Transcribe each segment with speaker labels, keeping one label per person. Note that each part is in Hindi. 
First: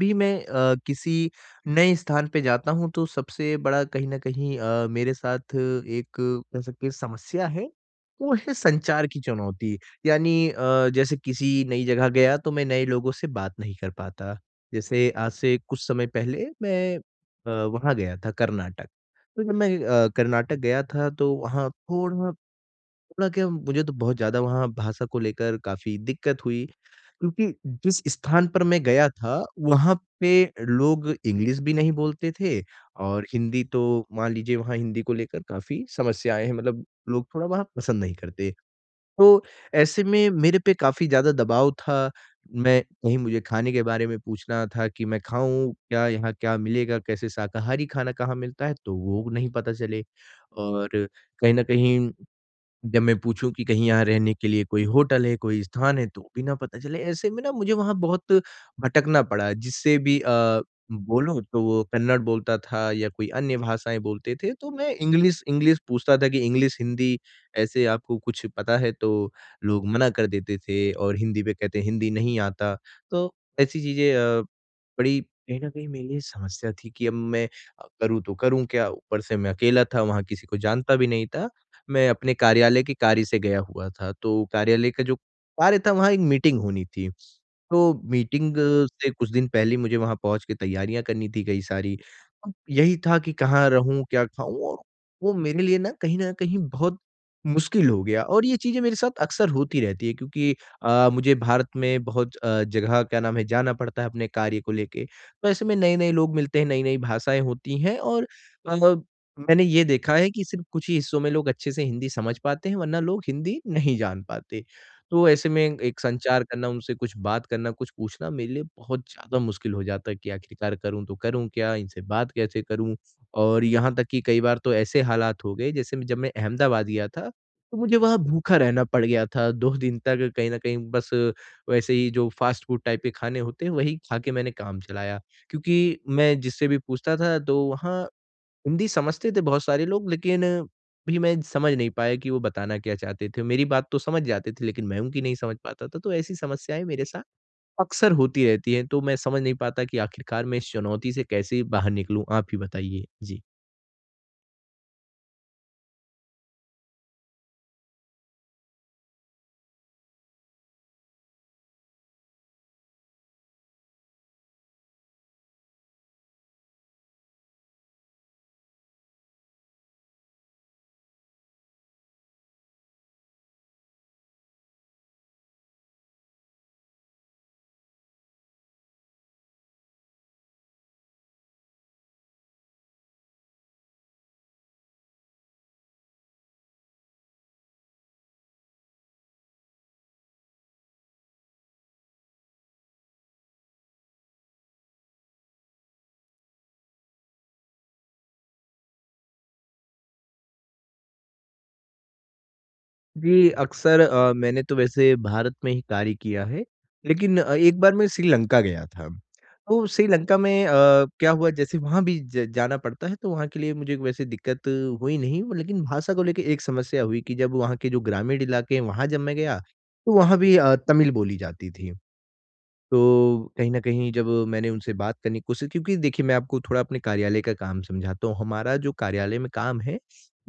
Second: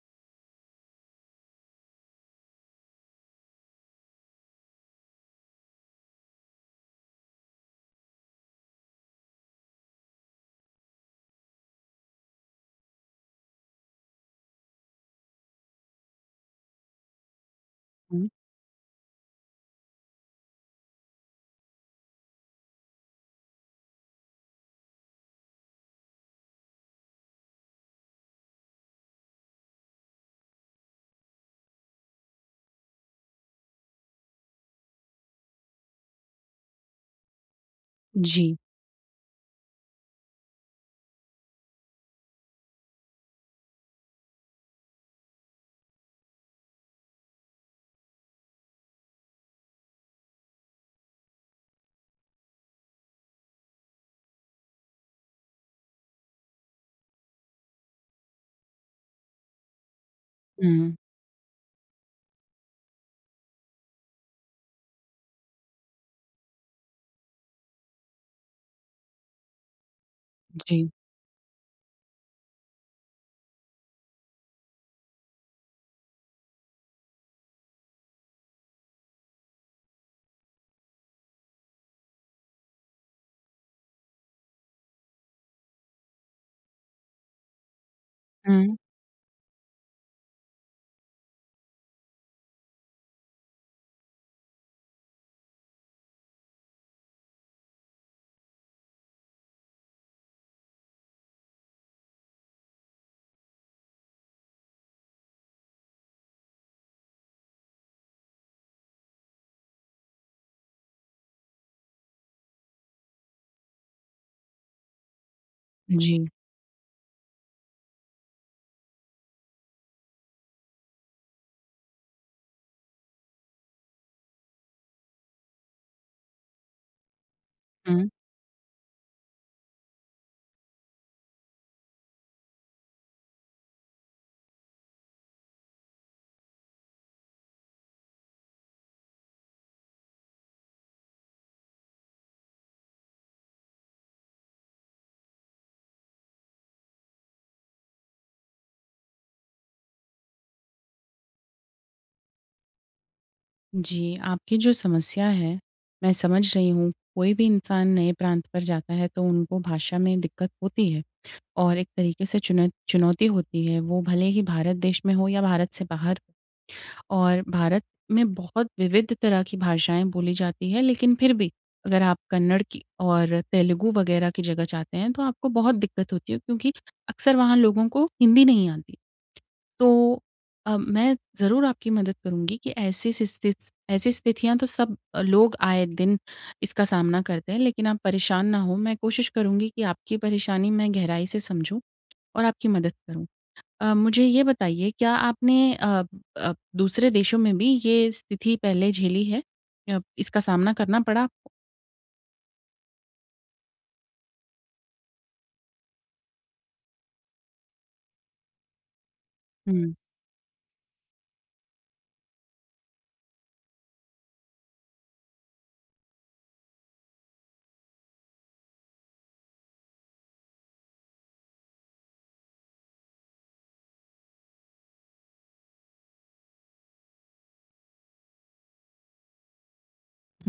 Speaker 1: भी मैं किसी नए स्थान पे जाता हूँ तो सबसे बड़ा कहीं न कहीं मेरे साथ एक कह सकते हैं समस्या है, वो है संचार की चुनौती। यानी जैसे किसी नई जगह गया तो मैं नए लोगों से बात नहीं कर पाता। जैसे आज से कुछ समय पहले मैं वहाँ गया
Speaker 2: हुँ।
Speaker 1: था कर्नाटक। तो जब मैं कर्नाटक गया था तो वहाँ थोड़ा थोड़ा क्या मुझे तो बहुत ज़्यादा वहाँ भाषा को लेकर काफ़ी दिक्कत हुई। क्योंकि जिस स्थान पर मैं गया था, वहाँ पे लोग इंग्लिश भी नहीं बोलते थे और हिंदी तो मान लीजिए वहाँ हिंदी को लेकर काफ़ी समस्याएँ हैं, मतलब लोग थोड़ा वहाँ पसंद नहीं करते।
Speaker 2: जी।
Speaker 1: तो ऐसे में मेरे पे काफ़ी ज़्यादा दबाव था, मैं कहीं मुझे खाने के बारे में पूछना था कि मैं खाऊँ क्या? यहाँ क्या मिलेगा? कैसे शाकाहारी खाना कहाँ मिलता है? तो वो नहीं पता चले और कहीं न कहीं जब मैं पूछूँ कि कहीं यहाँ रहने के लिए कोई होटल है, कोई स्थान है, तो भी ना पता चले। ऐसे में ना मुझे वहाँ बहुत भटकना पड़ा, जिससे भी
Speaker 2: हुँ।
Speaker 1: बोलूँ तो वो कन्नड़ बोलता था या कोई अन्य भाषाएँ बोलते थे, तो मैं इंग्लिश इंग्लिश पूछता था कि इंग्लिश, हिंदी ऐसे आपको कुछ पता है? तो लोग मना कर देते
Speaker 2: जी।
Speaker 1: थे और हिंदी पे कहते हिंदी नहीं आता। तो ऐसी चीज़ें बड़ी कहीं न कहीं मेरे लिए समस्या थी कि अब मैं करूँ तो करूँ क्या? ऊपर से मैं अकेला था, वहाँ किसी को जानता भी नहीं था। मैं अपने कार्यालय के कार्य से गया हुआ था, तो कार्यालय का जो कार्य था वहाँ एक मीटिंग होनी थी। तो मीटिंग
Speaker 2: हुँ।
Speaker 1: से कुछ दिन पहले ही मुझे वहाँ पहुँच के तैयारियाँ करनी थी कई सारी। अब यही था कि कहाँ रहूँ, क्या खाऊँ और वो मेरे लिए ना कहीं न कहीं बहुत मुश्किल हो गया और ये चीज़ें मेरे साथ अक्सर होती रहती है क्योंकि मुझे भारत में बहुत जगह क्या नाम है जाना पड़ता है अपने कार्य को लेके। तो ऐसे में नए-नए लोग मिलते हैं, नई-नई भाषाएँ होती हैं और अ मैंने ये देखा है कि सिर्फ़ कुछ ही हिस्सों में लोग अच्छे से हिंदी समझ पाते हैं, वरना लोग हिंदी नहीं जान पाते। तो ऐसे में एक
Speaker 2: जी।
Speaker 1: संचार करना, उनसे कुछ बात करना, कुछ पूछना मेरे लिए बहुत ज़्यादा मुश्किल हो जाता है कि आखिरकार करूँ तो करूँ क्या? इनसे बात कैसे करूँ? और यहाँ तक कि कई बार तो ऐसे हालात हो गए जैसे जब मैं अहमदाबाद गया था, तो मुझे
Speaker 2: हुँ,
Speaker 1: वहाँ भूखा रहना पड़ गया था 2 दिन तक कहीं न कहीं बस वैसे ही जो फ़ास्ट फ़ूड टाइप के खाने होते हैं वही खा के मैंने काम चलाया। क्योंकि मैं जिससे भी पूछता था तो वहाँ हिंदी समझते थे बहुत सारे लोग लेकिन भी मैं समझ नहीं पाया कि वो बताना क्या चाहते थे। मेरी बात तो समझ जाते थे लेकिन मैं उनकी नहीं समझ पाता था, तो ऐसी समस्याएँ मेरे साथ अक्सर होती रहती हैं, तो मैं समझ नहीं पाता कि आखिरकार मैं इस चुनौती से कैसे बाहर निकलूँ? आप ही बताइए। जी।
Speaker 2: जी, आपकी जो समस्या है, मैं समझ रही हूँ। कोई भी इंसान नए प्रांत पर जाता है तो उनको भाषा में दिक्कत होती है और एक तरीके से चुनौती होती है। वो भले ही भारत देश में हो या भारत से बाहर और भारत में बहुत विविध तरह की भाषाएँ बोली जाती हैं, लेकिन फिर भी अगर आप कन्नड़ की और तेलुगु वगैरह की जगह जाते हैं तो आपको बहुत दिक्कत होती है क्योंकि अक्सर वहाँ लोगों को हिंदी नहीं आती। तो मैं ज़रूर आपकी मदद करूँगी कि ऐसी स्थितियाँ तो सब लोग आए दिन इसका सामना करते हैं, लेकिन आप परेशान ना हों। मैं कोशिश करूँगी कि आपकी परेशानी मैं गहराई से समझूँ और आपकी मदद करूँ। मुझे ये बताइए क्या आपने अ दूसरे देशों में भी ये स्थिति पहले झेली है? इसका सामना करना पड़ा आपको?
Speaker 1: जी, अक्सर मैंने तो वैसे भारत में ही कार्य किया है, लेकिन एक बार मैं श्रीलंका गया था। तो
Speaker 2: हुँ।
Speaker 1: श्रीलंका में क्या हुआ जैसे वहाँ भी ज जाना पड़ता है तो वहाँ के लिए मुझे वैसे दिक्कत हुई नहीं, लेकिन भाषा को लेके एक समस्या हुई कि जब वहाँ के जो ग्रामीण इलाके हैं वहाँ जब मैं गया, तो वहाँ भी तमिल बोली जाती थी। तो कहीं न कहीं जब मैंने उनसे बात करने की कोशिश क्योंकि देखिए मैं आपको थोड़ा अपने कार्यालय का काम समझाता हूँ। हमारा जो कार्यालय में काम है,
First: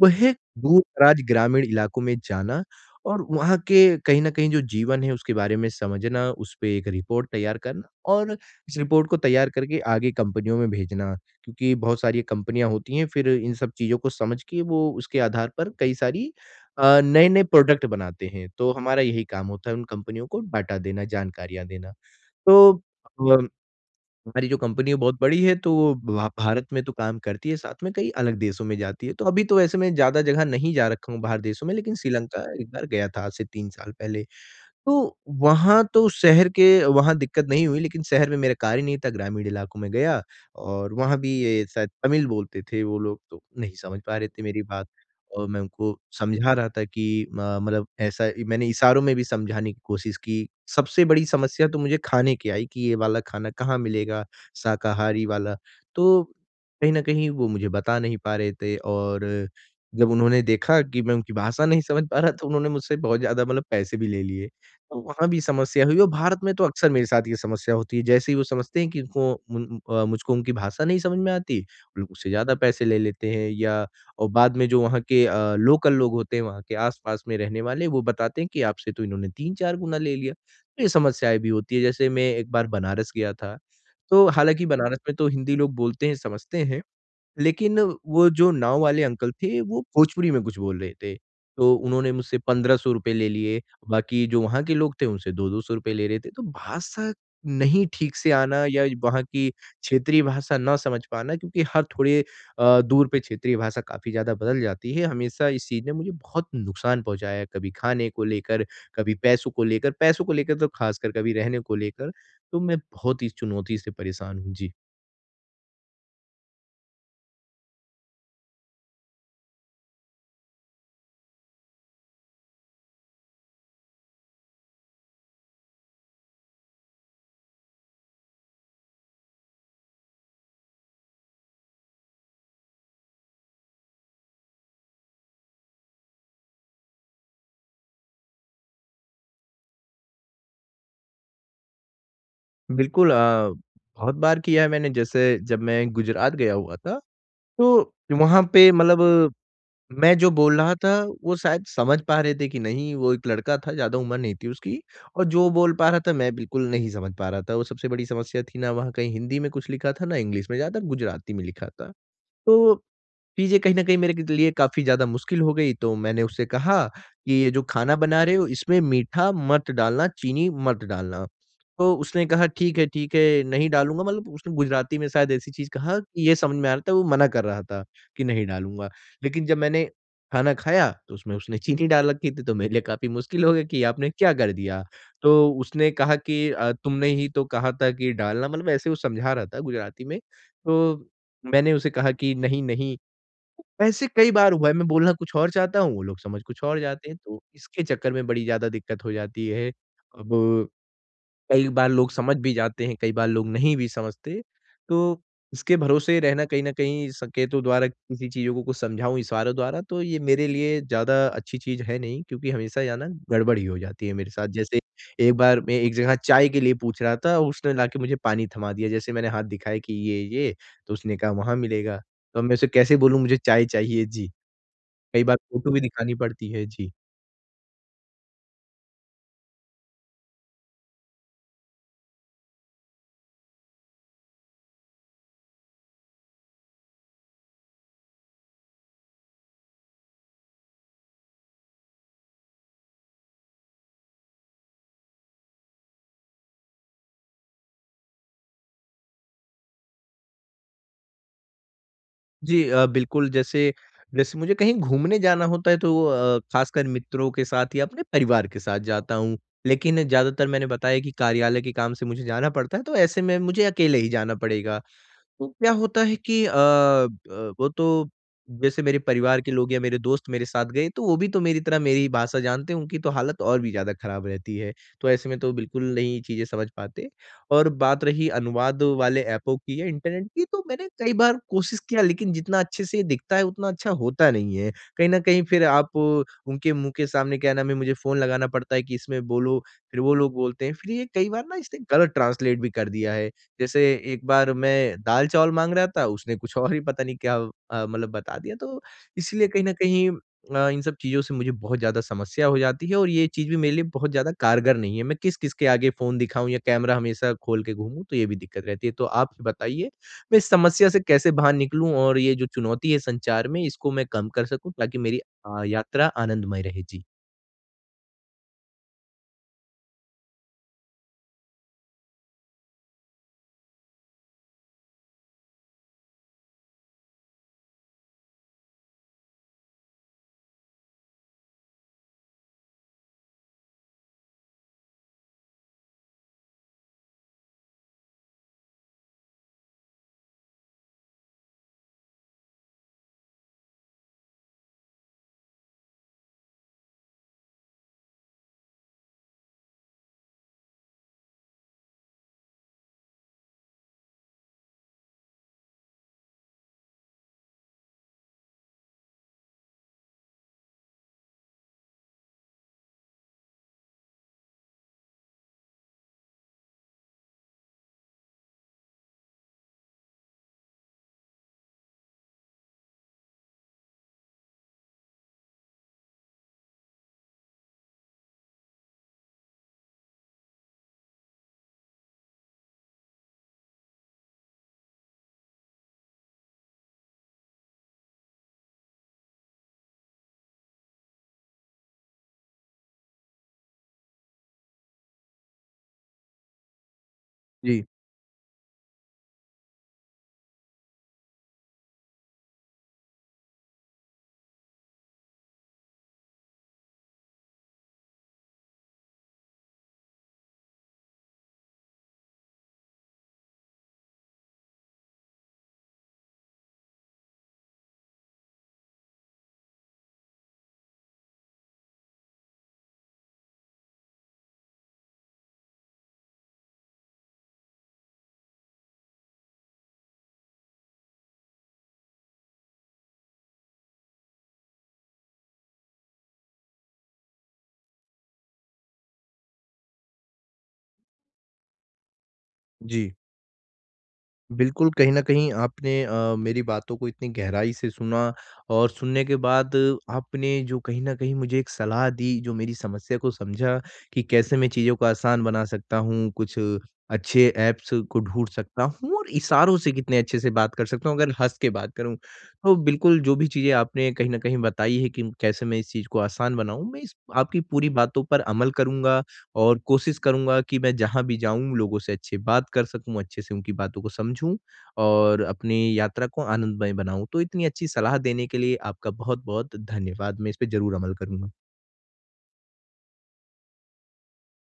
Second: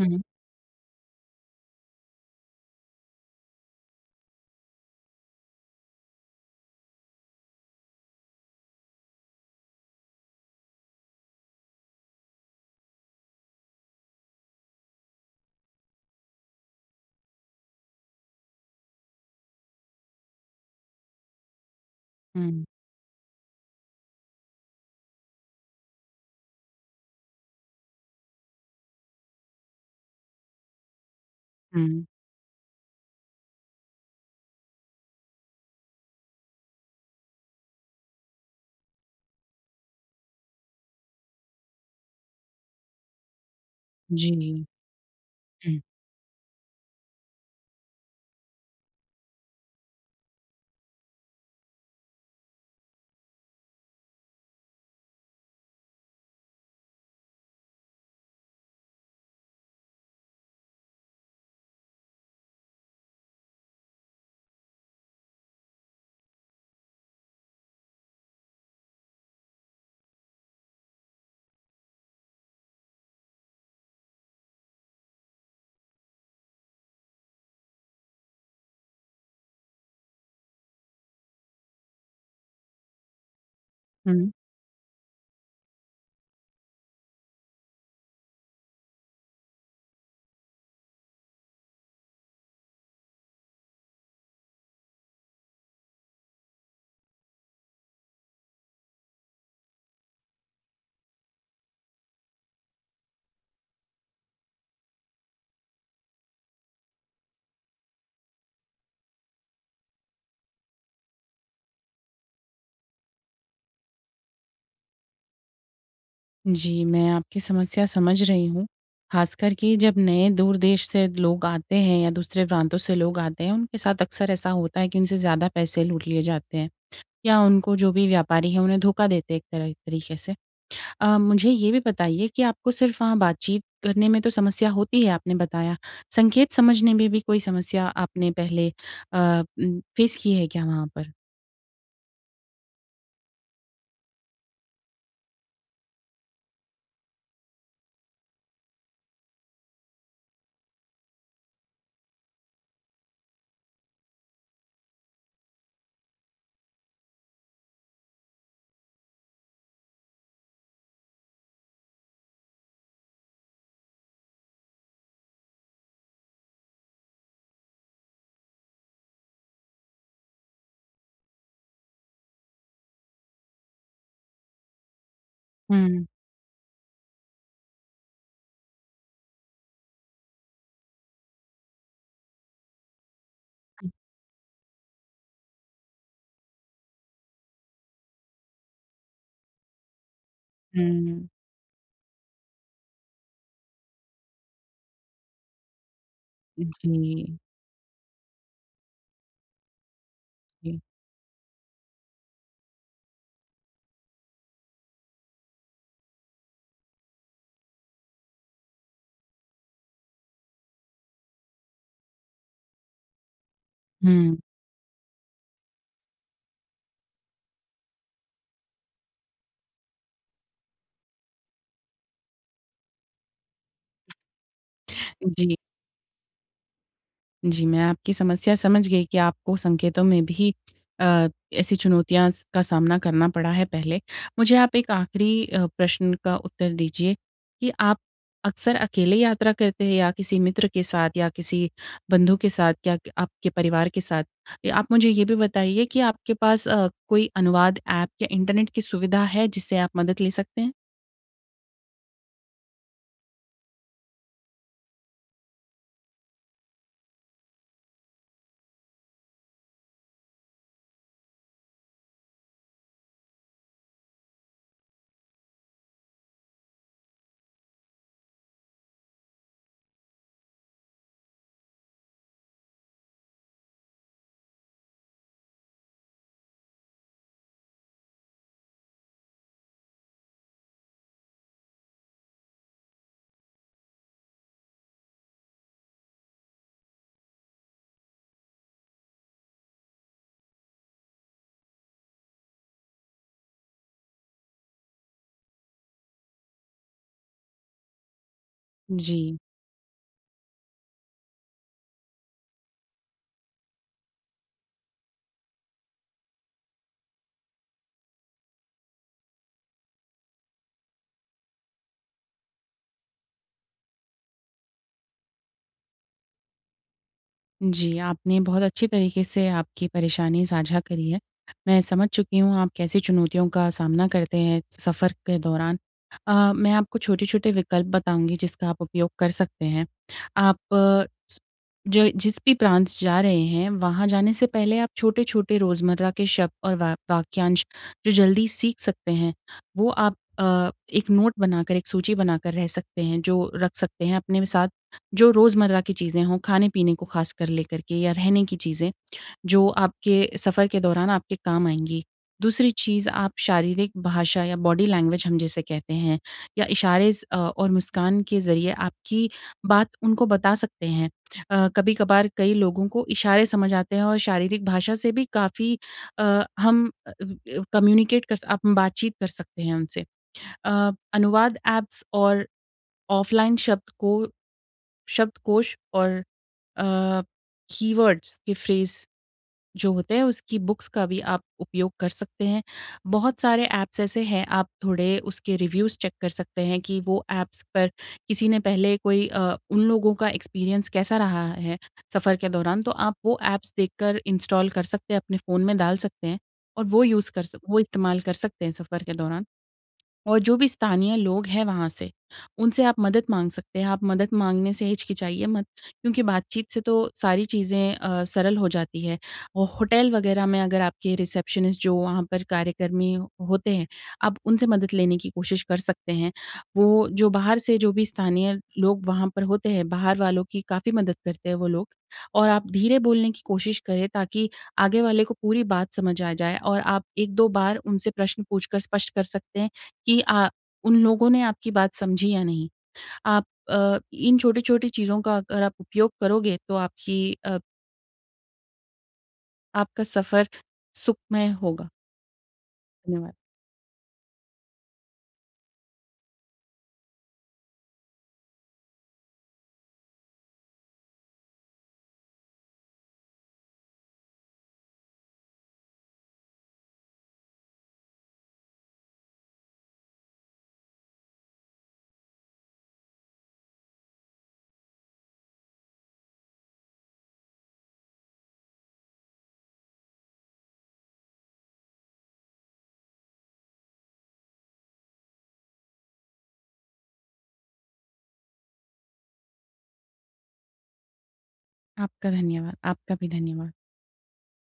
Speaker 1: वो है दूर-दराज ग्रामीण इलाकों में जाना और वहाँ के कहीं न कहीं जो जीवन है उसके बारे में समझना, उस पे एक रिपोर्ट तैयार करना और इस रिपोर्ट को तैयार करके आगे कंपनियों में भेजना। क्योंकि बहुत सारी कंपनियाँ होती हैं फिर इन सब चीज़ों को समझ के वो उसके आधार पर कई सारी नए-नए प्रोडक्ट बनाते हैं। तो हमारा यही काम होता है उन कंपनियों को डाटा देना, जानकारियाँ देना।
Speaker 2: हुँ।
Speaker 1: तो हमारी जो कंपनी है बहुत बड़ी है, तो वो भा भारत में तो काम करती है, साथ में कई अलग देशों में जाती है। तो अभी तो वैसे मैं ज़्यादा जगह नहीं जा रखा हूँ बाहर देशों में, लेकिन
Speaker 2: हुँ।
Speaker 1: श्रीलंका एक बार गया था आज से 3 साल पहले। तो वहाँ तो शहर के वहाँ दिक्कत नहीं हुई, लेकिन शहर में मेरा कार्य नहीं था, ग्रामीण इलाकों में गया और वहाँ भी ये शायद तमिल बोलते थे वो लोग, तो नहीं समझ पा रहे थे मेरी
Speaker 2: जी।
Speaker 1: बात और मैं
Speaker 2: हुँ।
Speaker 1: उनको समझा रहा था कि म मतलब ऐसा मैंने इशारों में भी समझाने की कोशिश की। सबसे बड़ी समस्या तो मुझे खाने की आई कि ये वाला खाना कहाँ मिलेगा, शाकाहारी वाला, तो कहीं न कहीं वो मुझे बता नहीं पा रहे थे और जब उन्होंने देखा कि मैं उनकी भाषा नहीं समझ पा रहा, तो उन्होंने मुझसे बहुत ज़्यादा मतलब पैसे भी ले लिए। तो वहाँ भी समस्या हुई और भारत में तो अक्सर मेरे साथ ये समस्या होती है। जैसे ही वो समझते हैं कि उनको मुझको उनकी भाषा नहीं समझ में आती, वो लोग मुझसे ज़्यादा पैसे ले लेते हैं या और बाद में जो वहाँ के लोकल लोग होते हैं, वहाँ के आस-पास में रहने वाले, वो बताते हैं कि आपसे तो इन्होंने 3-4 गुना ले लिया। तो ये समस्याएँ भी होती हैं। जैसे मैं एक बार बनारस गया था, तो
Speaker 2: हुँ।
Speaker 1: हालाँकि बनारस में तो हिंदी लोग बोलते हैं, समझते हैं। लेकिन वो जो नाव वाले अंकल थे, वो भोजपुरी में कुछ बोल रहे थे। तो उन्होंने मुझसे ₹1500 ले लिए, बाकी जो वहाँ के लोग थे उनसे 2-200 रुपए ले रहे थे। तो भाषा नहीं ठीक से आना या वहाँ की क्षेत्रीय भाषा ना समझ पाना क्योंकि हर थोड़े दूर पे क्षेत्रीय भाषा काफ़ी ज़्यादा बदल जाती है। हमेशा इस चीज़ ने मुझे बहुत नुकसान पहुँचाया है, कभी खाने को लेकर, कभी पैसों को लेकर, पैसों को लेकर तो ख़ासकर कभी रहने को लेकर। तो मैं बहुत इस चुनौती से परेशान हूँ। जी।
Speaker 2: जी, मैं आपकी समस्या समझ रही हूँ। ख़ासकर कि जब नए दूर देश से लोग आते हैं या दूसरे प्रांतों से लोग आते हैं, उनके साथ अक्सर ऐसा होता है कि उनसे ज़्यादा पैसे लूट लिए जाते हैं या उनको जो भी व्यापारी हैं, उन्हें धोखा देते हैं एक तरह तरीके से। मुझे ये भी बताइए कि आपको सिर्फ़ वहाँ बातचीत करने में तो समस्या होती है आपने बताया, संकेत समझने में भी कोई समस्या आपने पहले फ़ेस की है क्या वहाँ पर?
Speaker 1: बिल्कुल बहुत बार किया है मैंने जैसे जब मैं गुजरात गया हुआ था, तो वहाँ पे मतलब मैं जो बोल रहा था वो शायद समझ पा रहे थे कि नहीं, वो एक लड़का था ज़्यादा उम्र नहीं थी उसकी और जो बोल पा रहा था मैं बिल्कुल नहीं समझ पा रहा था। वो सबसे बड़ी समस्या थी ना वहाँ कहीं हिंदी में कुछ लिखा था ना इंग्लिश में, ज़्यादातर गुजराती में लिखा था। तो चीज़ें कहीं न कहीं मेरे क लिए काफ़ी ज़्यादा मुश्किल हो गई, तो मैंने उससे कहा कि ये जो खाना बना रहे हो इसमें मीठा मत डालना, चीनी मत डालना। तो उसने कहा ठीक है, नहीं डालूँगा मतलब उसने गुजराती में शायद ऐसी चीज़ कहा
Speaker 2: हुँ।
Speaker 1: कि ये समझ में आ रहा था वो मना कर रहा था कि नहीं डालूँगा। लेकिन जब मैंने खाना खाया तो उसमें उसने चीनी डाल रखी थी, तो मेरे लिए काफ़ी मुश्किल हो गया कि ये आपने क्या कर दिया? तो उसने कहा कि तुमने ही तो कहा था कि डालना मतलब ऐसे वो समझा रहा था गुजराती में। तो
Speaker 2: हुँ।
Speaker 1: मैंने उसे कहा कि नहीं, नहीं वैसे कई बार हुआ है, मैं बोलना कुछ और चाहता हूँ, वो लोग समझ कुछ और जाते हैं,
Speaker 2: जी।
Speaker 1: तो इसके चक्कर में बड़ी ज़्यादा दिक्कत हो जाती है। अब
Speaker 2: जी।
Speaker 1: कई बार लोग समझ भी जाते हैं, कई बार लोग नहीं भी समझते। तो इसके भरोसे रहना कहीं न कहीं संकेतों द्वारा किसी चीज़ों को कुछ समझाऊँ इशारों द्वारा तो ये मेरे लिए ज़्यादा अच्छी चीज़ है नहीं क्योंकि हमेशा यहाँ ना गड़बड़ ही हो जाती है मेरे
Speaker 2: हुँ।
Speaker 1: साथ। जैसे एक बार मैं एक जगह चाय के लिए पूछ रहा था, उसने लाके मुझे पानी थमा दिया। जैसे मैंने हाथ दिखाया कि ये तो उसने कहा वहाँ मिलेगा। तो अब मैं उसे कैसे बोलूँ मुझे चाय चाहिए? जी, कई बार
Speaker 2: जी।
Speaker 1: फ़ोटो भी दिखानी पड़ती है। जी।
Speaker 2: जी, मैं आपकी समस्या समझ गई कि आपको संकेतों में भी अ, ऐसी चुनौतियाँ स का सामना करना पड़ा है पहले। मुझे आप एक आखिरी प्रश्न का उत्तर दीजिए कि आप अक्सर अकेले यात्रा करते हैं या किसी मित्र के साथ या किसी बंधु के साथ या क आपके परिवार के साथ? या आप मुझे ये भी बताइए कि आपके पास कोई अनुवाद ऐप या इंटरनेट की सुविधा है जिससे आप मदद ले सकते हैं?
Speaker 1: जी बिल्कुल, जैसे जैसे मुझे कहीं घूमने जाना होता है तो ख़ासकर मित्रों के साथ या अपने परिवार के साथ जाता हूँ। लेकिन ज़्यादातर मैंने बताया कि कार्यालय के काम से मुझे जाना पड़ता है, तो ऐसे में मुझे अकेले ही जाना पड़ेगा। तो क्या होता है कि ब वो तो जैसे मेरे परिवार के लोग या मेरे दोस्त मेरे साथ गए, तो वो भी तो मेरी तरह मेरी भाषा जानते हैं, उनकी तो हालत और भी ज़्यादा खराब रहती है। तो ऐसे में तो बिल्कुल नहीं चीज़ें समझ पाते और बात रही अनुवाद वाले ऐपों की या इंटरनेट की, तो मैंने कई बार कोशिश किया, लेकिन जितना अच्छे से दिखता है, उतना अच्छा होता नहीं है। कहीं न कहीं फिर आप उनके मुँह के सामने क्या नाम है, मुझे फ़ोन लगाना पड़ता है कि इसमें बोलो, फिर वो लोग बोलते हैं। फिर ये कई बार ना इसने गलत ट्रांसलेट भी कर दिया है। जैसे एक बार मैं दाल-चावल माँग रहा था, उसने कुछ और ही पता नहीं क्या मतलब बता दिया तो
Speaker 2: जी।
Speaker 1: इसलिए कहीं न कहीं इन सब चीज़ों से मुझे बहुत ज़्यादा समस्या हो जाती है और ये चीज़ भी मेरे लिए बहुत ज़्यादा कारगर नहीं है। मैं किस-किस के आगे फ़ोन दिखाऊँ या कैमरा हमेशा खोल के घूमूँ, तो ये भी दिक्कत रहती है। तो आप ही बताइए, मैं इस समस्या से कैसे बाहर निकलूँ और ये जो चुनौती है संचार में इसको मैं कम कर सकूँ ताकि मेरी यात्रा आनंदमय रहे? जी।
Speaker 2: जी, आपने बहुत अच्छी तरीके से आपकी परेशानी साझा करी है। मैं समझ चुकी हूँ आप कैसी चुनौतियों का सामना करते हैं सफ़र के दौरान। मैं आपको छोटे-छोटे विकल्प बताऊँगी जिसका आप उपयोग कर सकते हैं। आप जो जिस भी प्रांत जा रहे हैं, वहाँ जाने से पहले आप छोटे-छोटे रोज़मर्रा के शब्द और वा वाक्यांश जो जल्दी सीख सकते हैं, वो आप एक नोट बनाकर, एक सूची बनाकर रह सकते हैं, जो रख सकते हैं अपने साथ जो रोज़मर्रा की चीज़ें हों, खाने-पीने को ख़ासकर लेकर के या रहने की चीज़ें, जो आपके सफ़र के दौरान आपके काम आएँगी। दूसरी चीज़ आप शारीरिक भाषा या बॉडी लैंग्वेज हम जिसे कहते हैं या इशारे और मुस्कान के ज़रिए आपकी बात उनको बता सकते हैं। कभी-कभार कई लोगों को इशारे समझ आते हैं और शारीरिक भाषा से भी काफ़ी अ, हम अ, कम्युनिकेट कर स आप बातचीत कर सकते हैं उनसे। अनुवाद ऐप्स और ऑफ़लाइन शब्दकोश और अ, कीवर्ड्स के फ्रेज़ जो होते हैं उसकी बुक्स का भी आप उपयोग कर सकते हैं। बहुत सारे ऐप्स ऐसे हैं आप थोड़े उसके रिव्यूज़ चेक कर सकते हैं कि वो ऐप्स पर किसी ने पहले उन लोगों का एक्सपीरियंस कैसा रहा है सफ़र के दौरान तो आप वो ऐप्स देखकर इंस्टॉल कर सकते हैं, अपने फ़ोन में डाल सकते हैं और वो
Speaker 1: जी,
Speaker 2: इस्तेमाल कर सकते हैं सफ़र के दौरान। और जो भी स्थानीय लोग हैं वहाँ से, उनसे आप मदद माँग सकते हैं। आप मदद माँगने से हिचकिचाइए मत, क्योंकि बातचीत से तो सारी चीज़ें सरल हो जाती है। और होटल वग़ैरह में अगर आपके रिसेप्शनिस्ट जो वहाँ पर कार्यकर्मी होते हैं, आप उनसे मदद लेने की कोशिश कर सकते हैं। वो जो बाहर से जो भी स्थानीय लोग वहाँ पर होते हैं, बाहर वालों की काफ़ी मदद करते हैं वो लोग। और आप धीरे बोलने की कोशिश करें ताकि आगे वाले को पूरी बात समझ आ जाए और आप 1-2 बार उनसे प्रश्न पूछकर स्पष्ट कर सकते हैं कि आ उन लोगों ने आपकी बात समझी या नहीं। आप इन छोटी-छोटी चीज़ों का अगर आप उपयोग करोगे तो अ, आपका सफ़र सुखमय होगा।
Speaker 1: जी।
Speaker 2: धन्यवाद।
Speaker 1: बिल्कुल, कहीं न कहीं आपने मेरी बातों को इतनी गहराई से सुना और सुनने के बाद आपने जो कहीं न कहीं मुझे एक सलाह दी, जो मेरी समस्या को समझा कि कैसे मैं चीज़ों को आसान बना सकता हूँ, कुछ अच्छे ऐप्स को ढूँढ सकता हूँ और इशारों से कितने अच्छे से बात कर सकता हूँ, अगर हँस के बात करूँ। तो बिल्कुल, जो भी चीज़ें आपने कहीं न कहीं बताई है कि कैसे मैं इस चीज़ को आसान बनाऊँ, मैं इस आपकी पूरी बातों पर अमल करूँगा और कोशिश करूँगा कि मैं जहाँ भी जाऊँ लोगों से अच्छे बात कर सकूँ, अच्छे से उनकी बातों को समझूँ और अपनी यात्रा को आनंदमय बनाऊँ। तो इतनी अच्छी सलाह देने के लिए आपका बहुत-बहुत धन्यवाद। मैं इस पे ज़रूर अमल करूँगा।
Speaker 2: आपका धन्यवाद। आपका भी धन्यवाद।